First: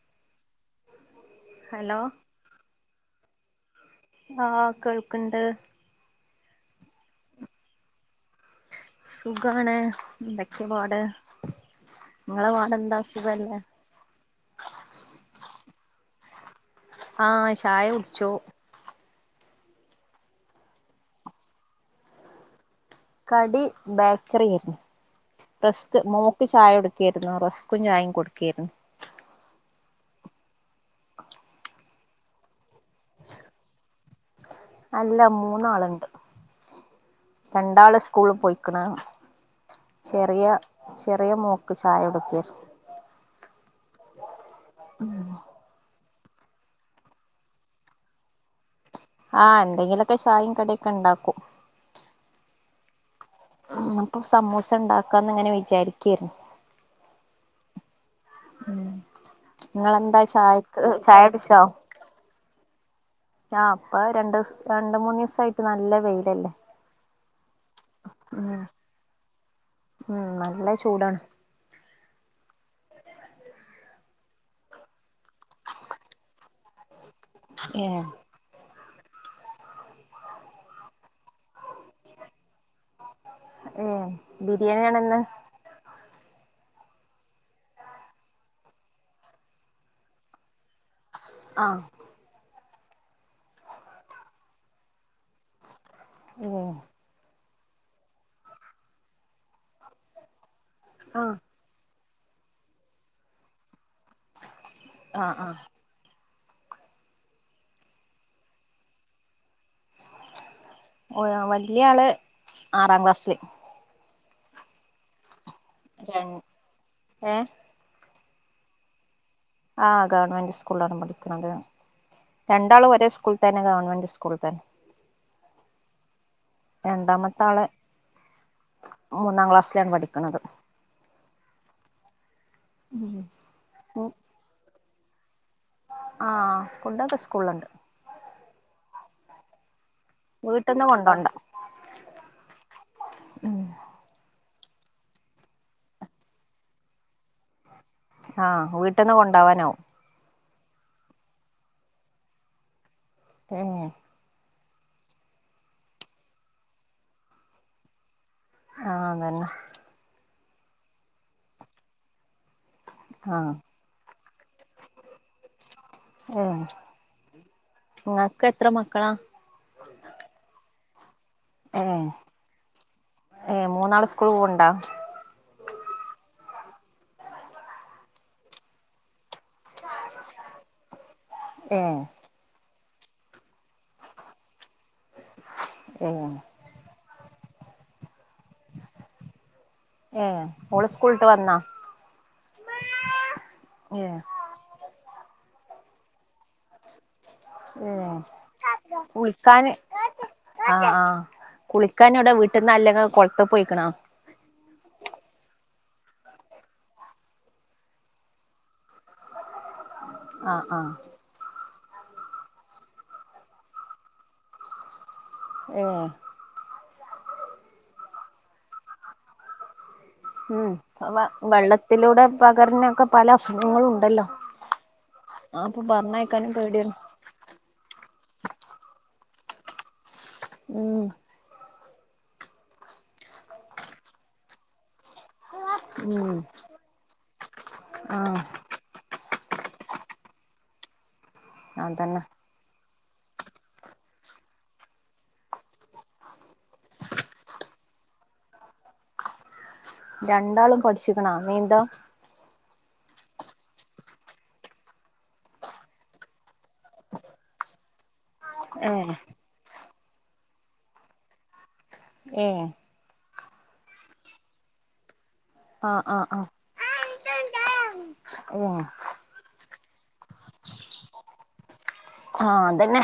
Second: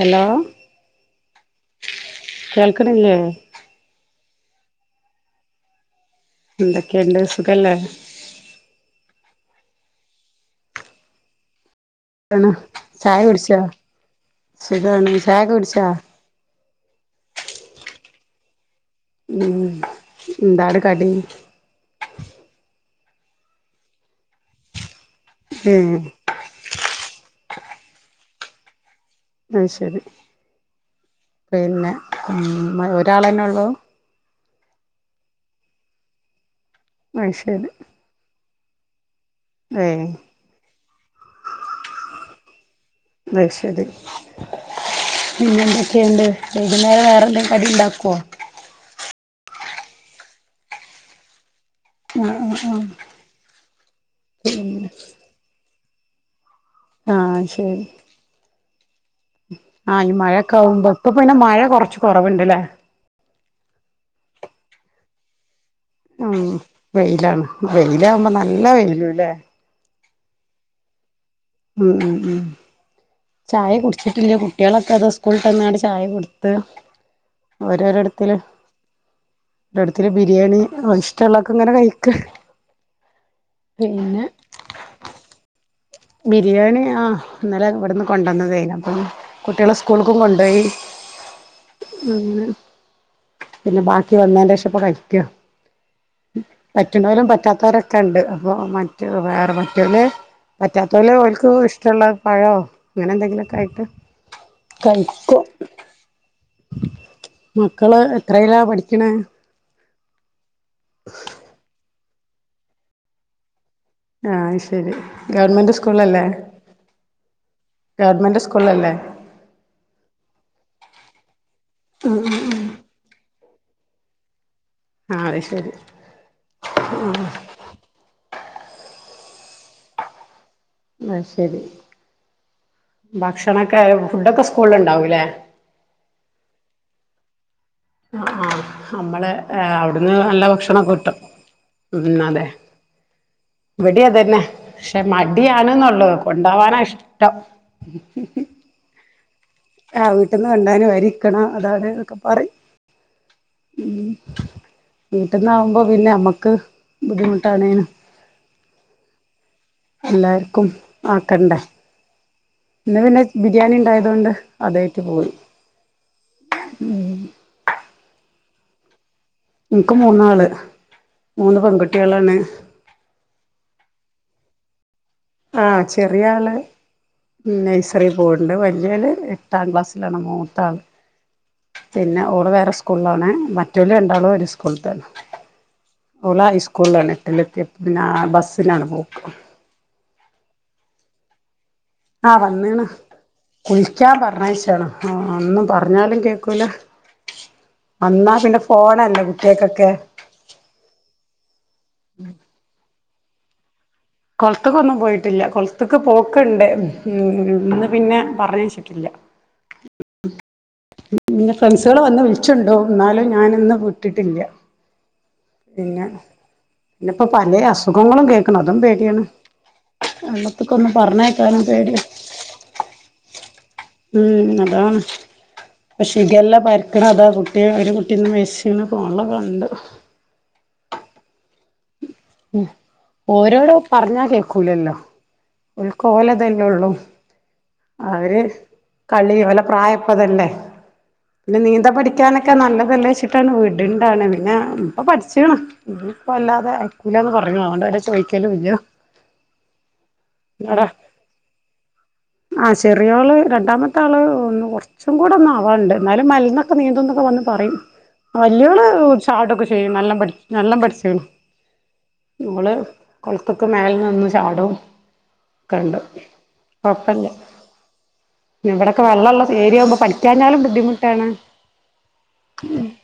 Hello hello കേൾക്കണില്ലേ ആ കേൾക്ക്ണ്ട് എന്തൊക്ക്ണ്ട് സുഖല്ലേ? സുഖാണ്. എന്തൊക്കെ പ്പാട്? സുഖാണ് ചായൊക്കെ കുടിച്ചാ സുഖാണ് ചായൊക്കെ കുടിച്ചോ ച്ചാ ആ ചായകുടിച്ചു ഉം എന്താണ് കടി കടി ബേക്കറിയായിരുന്നു ഏ റസ്ക്. മോക്ക് ചായകൊടുക്കെര്ന്നു റസ്കും ചായിം കൊടുകേർന്ന് അത്ശരി പിന്നെ ഒരാളെന്നേയുള്ളു അല്ല മൂന്നാള്ണ്ട് അത് ശരി രണ്ടാള് സ്കൂള് പോയി ക്ക്ണാ ഏ ചെറിയ ചെറിയ മോക്ക് ചായ കൊടുക്കേര്ന്ന് അയ്ശരി പിന്നെന്തെക്ക് ക്കേണ്ട് വൈകുന്നേരം വേറെ എന്തേ കടി ഉണ്ടാക്കോ ആഹ് ന്തെങ്കിലൊക്കെ ചായിം കടിം ക്കെണ്ടാക്കും ആഹ് ആഹ് ആഹ് ഉം അപ്പ സമൂസ ഇണ്ടാക്കാന്ന് ഇങ്ങനെ വിചാരി ക്കിര്ന്ന് ആഹ് ശരി ഉം ആഞ്ഞ് നിങ്ങളെന്താ മഴക്കെ ചായക്ക് ആവുമ്പം ചായ പ്പപ്പയ്ന് മഴക്കെ കൊർച്ച് കൊറവ്ണ്ട് ലെ ആഹ് അപ്പ രണ്ട് മൂന്ന് ദിവസാ ഉം വയില്ലാണ് വെയിലാകുമ്പം ഉം നല്ല വെയിലും ഇല്ലേ ഉം നല്ല ചൂടാണ് ഉം ഉം ഏഹ് ഓരോരിടത്തില് ഡഡത്തില് ബിരിയാണി ആഹ് ഇഷ്ട്ടൊള്ളതക്ക അങ്ങനെ കയ്ക്ക ഏ പിന്നെ ബിരിയാണിയാണിന്ന് ബിരിയാണി ആഹ് ഇന്നലെ ഇവിട്ന്ന് കൊണ്ട്വന്നതായിനു അപ്പം കുട്ടികള് സ്കൂളുക്കും കൊണ്ടോയി ആഹ് അങ്ങനെ പിന്നെ ബാക്കി വന്നതിന്റെ ശേഷം ഇപ്പ കഴിക്യ ഉം പറ്റുന്നോലും പറ്റാ കൊറച്ചൊണ്ട് അപ്പൊ മറ്റ് വേറെ മറ്റ് [unintelligible] പറ്റാത്തോലെ ആഹ് ഓല്ക്ക് ഇഷ്ട്ടൊള്ള പഴോ അങ്ങനെ എന്തെങ്കിലൊക്കായിട്ട് ആഹ് കയ്ക്കും മക്കള് എത്രയിലാ പഠിക്കണേ ഒര് വലിയാള് ആറാം ക്ലാസില് ആഹ് ശരി ഗവൺമെൻറ് സ്കൂളല്ലെ ഏ ഗവൺമെൻറ് സ് കൊള്ളാല്ലേ ആഹ് ഗവണ്മെന്റ് സ്കൂളിലാണ് പഠിക്കണത് രണ്ടാളും ഒരെ സ്കൂൾ തന്നെ ഗവൺമെന്റ് സ്കൂളിൽ തന്നെ അഹ് ശരി രണ്ടാമത്തെ അൾ മൂന്നാം ക്ലാസിലാണ് പഠിക്കുന്നത് അശരി ഉം ഭക്ഷണക്കെ ഫുഡ് ഒക്കെ സ്കൂളിൽ ഉണ്ടാവു ലെ ആ ഫുഡ് ഒക്കെസ്കൂളിൽണ്ട് അ അ നമ്മൾ ഹെ അവു ന്ന് നല്ല വീട്ടിൽന്ന് ഭാഷനാക്കെ കിട്ടും കൊണ്ടോണ്ട ഉം ഇവടിം അധെനെ പക്ഷെ മടിയാണ് ഒള്ളു കൊണ്ടോവാന ഇഷ്ടം അ വീട്ടിന് കൊണ്ട് ണ്ടാവണവും ന്ന് കൊണ്ടരാൻ വരി നിൽക്കണം അത് അദ്ദേ നെക്കെ പറയും ഏഹ് [unintelligible] വിട്ടുന്നവബോ നമ്മക് ബുദ്ധിമുട്ടാണെന്നും അ അദെന്നെ ക്കും നോക്കണ്ടേ ഇന്ന് പിന്നെ ആഹ് ബിരിയാണി ഉണ്ടായാധൊണ്ട് തെറ്റ് പോയി ഉം ങ്ങൾക് എത്ര മക്കള ഇനിക്ക് മുന്നാൾ മൂന്ന് ഏഹ് പെൺകുട്ടിളാണ് കൂൾ പോവുണ്ട അ ചെറിയ ആൾ നെയ്‌സറിയിൽ പോവുണ്ട് വലിയാൾ ഏട്ടാം ക്ലാസിലാണ് മുത്താൾ ഏഹ് പിന്നെ ഓൾ വേറെ സ്കൂ സ്കൂളിലാണ് മറ്റൊല് രണ്ടാളും ഒരു സ്കൂളിൽതന്നെ ഏഹ് ഓൾ ഐ സ്കൂളിലാണ് ട്ടിലെത്തെപ്പം പിന്നെ ആ ബസിനാണ് പോക് ഏ മോൾ സ്കൂൾ വിട്ട് വന്ന അ വണ്ണിന് കുളിക്കാൻ ഏഹ് പറന്നയച്ചതാണ് അ ഒന്നും പറഞ്ഞാലും കേൾക്കുല ഏ കുളിക്കാൻ കുട്ട്യേക്കൊക്കെ അ അ കുളിക്കാൻ ഓടെ വീട്ടീന്ന് അല്ലെ നിങ്ങ കൊളത്ത് പോയിക്കുണോ കൊളത്ത്ക്കൊന്നും പോയിട്ടില്ല കൊളത്ത്ക് പോക്ക്ണ്ട് ഇന്ന് പിന്നെ പറഞയച്ചിട്ടില്ല ആ ആ ഫ്രണ്ട്‌സേൾ വന്ന് വിളിച്ചൊണ്ടോവും ന്നാലും ഞാന് ന്ന് വുട്ട്ട്ടില്ല പിന്നെ ഏഹ് ന്നെപ്പൊ പലേ അസുഖങ്ങളും കേക്ക്ണ് അതും പേടിയാണ് ഉം വെള്ളത്ത്ക്കൊന്നും വ പറഞ്ഞേക്കാനും വെള്ളത്തിലൂടെ പകരണ ഒക്കെ പല അസുഖങ്ങളും ഉണ്ടല്ലോ മ്മ് അതാണ് അപ്പൊ പറഞ്ഞയക്കാനും പേടിയാണ് [unintelligible] ട്ടിന്ന് മരിച്ണ് ഫോണിൽ കണ്ട് ഉം ഉം ഓരോട് പറഞ്ഞ കേക്കുലല്ലോ ഉം ഓൽക്കോലെതെല്ലെള്ളു ആഹ് അവര് കളി ഓലെപ്രായപ്പതല്ലേ ന്നെ നീന്താൻ അതന്നെ പഠിക്കാനൊക്കെ നല്ലതല്ലേ ച്ച്ട്ടാണ് വിട്ണ്ടാനത് പിന്നെപ്പം പഠിച്ചാണ് ഇഞ്ഞിപ്പൊവല്ലാതെ അയക്കൂലാന്ന് പറയും അതോണ്ട് പിന്നെ ചോയ്ക്കലൂല്ല രണ്ടാളും പട്ച്ച്ക്ണൊ നീന്തം ചെറിയോള് രണ്ടാമത്താള് ഒന്ന് കൊറച്ചും കൂടൊന്ന് ആവാണ്ട് ന്നാലും മൽന്നൊക്കെ നീന്തുംനൊക്കെ വന്ന് പറീം വല്യോള് ഏഹ് ചാടൊക്കെ ചെ ഏ‌ നല്ലം പട് നല്ലം പട്ച്ച്ണോ ഏഹ് ഇവള് കൊൾത്ക്ക് മേലെ നിന്ന് ചാടും കണ്ടു ആഹ് ആഹ് ആഹ് അപ് [unintelligible] ആഹ് ഇവടെക്കെ വള്ളള്ള ഏരിയാവുമ്പോ പഠിക്കാഞ്ഞാലും ബുദ്ധിമുട്ടാണ് ആഹ് അതെന്നെ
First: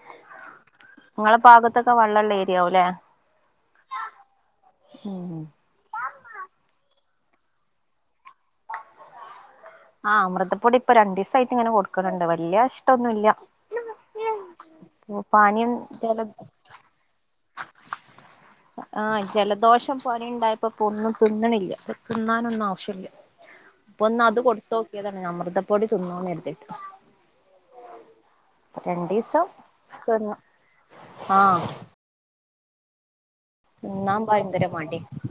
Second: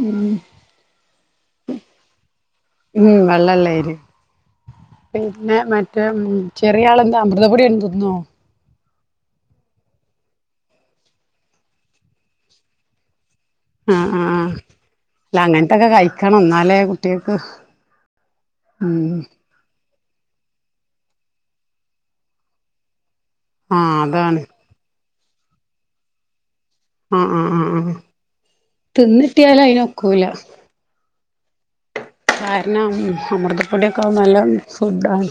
ഊം ഇങ്ങളെ പാഗത്തൊക്കെ വള്ളെ ള്ളേ ഹ് ഉം വെള്ളള്ളെരി ഹ് ഉം പിന്നെ മറ്റ് മ് ചെറിയാളെന്താ അമൃതപ്പൊടി [unintelligible] തിന്നോ ആ അമൃതപൊടിപ്പൊ രണ്ടീസായിട്ട്ങ്ങനെ കൊട്ക് ണ് ണ്ട്. വല്യേ ഇഷ്ട്ടൊന്നുല്ല. ആ ആ ആ. ല്ലാ അങ്ങൻതൊക്കെ ജല കഴിക്കണം ഇന്നാലെ കുട്ട്യേൾക്ക് മ് പനിണ്ടായപ്പൊ ഇപ്പൊന്നും തിന്ന്ണില്ല, ത് ന്നാനൊന്നും ആവശ്യല്ല. ആഹ്... അതാണ് ത്ത്യതാണ് അമൃതപ്പൊടി തുന്നൂന്നെര്തി. ആഹ് ആഹ് ആഹ് ആഹ്. രണ്ടീസം തിന്നിട്ട്യാലയിനൊക്കൂല. തിന്നു ആഹ് കാരണം അമൃതപ്പൊടിയൊക്കെ അത് തിന്നാൻ നല്ല ഭയങ്കര മടി ഫുഡാണ്.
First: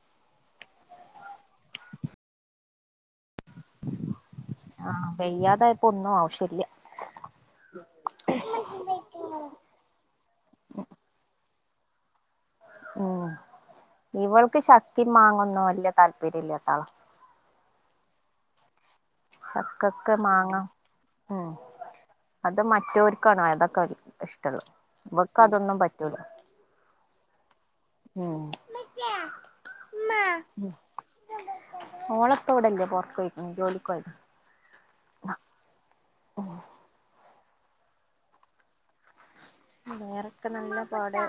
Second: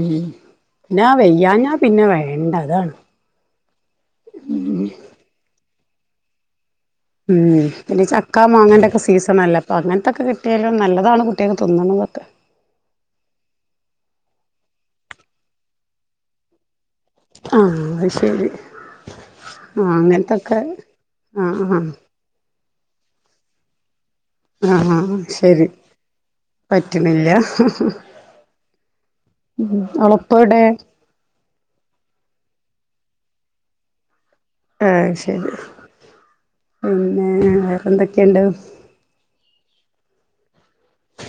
മ് ന്നാ വയ്യാഞ്ഞാപിന്നെ വേണ്ട അതാണ്. ആ വയ്യാതായ ഒന്നും ആവശ്യല്ല്യ. ഉം പിന്നെ ചക്കാ മാങ്ങന്റൊക്കെ സീസണല്ലേ, അപ്പങ്ങൻത്തൊക്കെ കിട്ടിയാലും നല്ലതാണ് കുട്ടിയേക്ക് ത് ന്നണതൊക്കെ. ഓ ഇവൾക്ക് ചക്കിം മാങ്ങൊന്നും വല്യ താല്പര്യല്ലാത്ത ആളാ. ആഹ്.. അഹ്ശരി ആ ചക്കക്ക് അങ്ങനത്തൊക്കെ മാങ്ങ ആ ആ ഇത് മറ്റോർക്കണ് ആതൊക്കെ ആ ഹ ശരി പറ്റ്ണില്ല. ഉം ഉം ഓളപ്പവ്ടെ? ല്ല പൊറ്ത്തോയിക്ക്ണ് ജോലിക്കോയത. ഏ ശെരി ന്നെ ഏ വേറെന്തൊക്കെണ്ട്? അ വേറെക്കെ നല്ല പാട്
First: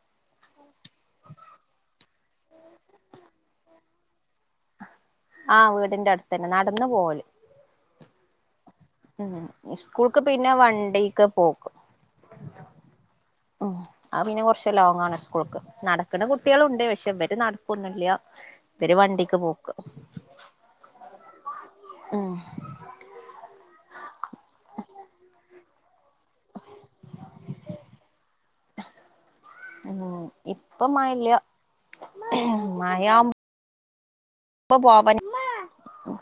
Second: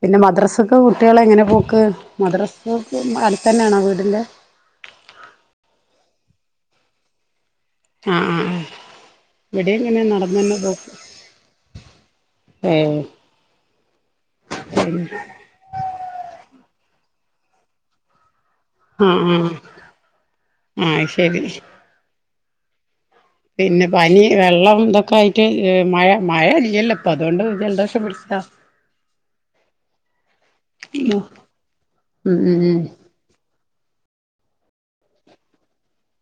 പിന്നെ മദ്രസക്ക് കുട്ട്യളെങ്ങനെ പോക്ക് മദ്രസ് അട്ത്തെന്നേണോ വീട്ൻ്റെ? ആവീട്ൻ്റെ അട്ത്തെനെ നട്ന്ന് പോവല് ആ ആ മ്മ് സ്കൂൾക്ക്പിന്നെ വണ്ടിക്ക് പോക്ക് ഏഹ് മ്മ് അത് പിന്നെ കൊർച്ച് ലോങ്ങാണ് സ്കൂളുൾക്ക് നടക്ക്ണ കുട്ട്യളുണ്ട് പക്ഷേ ഇവര് നടക്കൊന്നുല്യ മ് മ് ഉം അശെരി ഉം ന്നെ പനി വെള്ളം ദൊക്കെയിട്ട് ങ് മഴ മഴ അ ല്ലേപ്പം അതോണ്ട് ജല്ദോഷം പിട്ച്ചദ ഉം ഇപ്പം മ്മ് മഴല്ല മ് മ് മ് ഇപ്പം പോവ്വന് മു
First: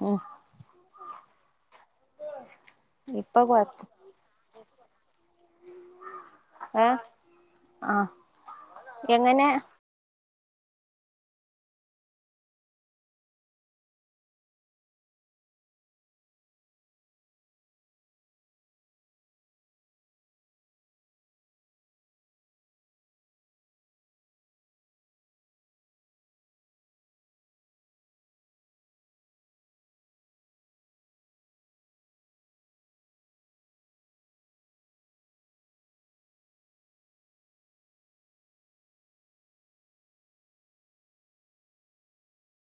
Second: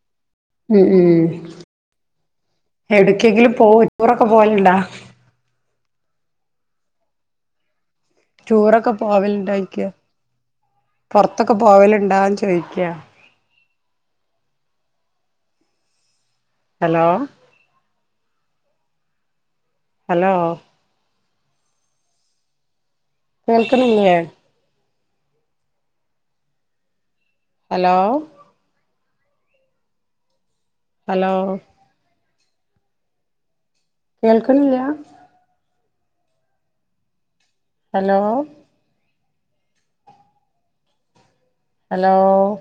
മു മ് മ് ഇപ്പൊ കൊഴ എവ്ട്ക്കെങ്കിലുംപോവ ടൂർഒക്കെ പോവല്ണ്ട ഏ ടൂർഒക്കെ പോവല്ണ്ടോയിക്ക് പൊർത്തൊക്കെ പോവലുണ്ടോന്ന് ചോയ്ക്ക ഹലോ ഹലോ കേൾക്കണില്ലേ ഹലോ ഹലോ കേൾക്കണില്ല ഹലോ ഹലോ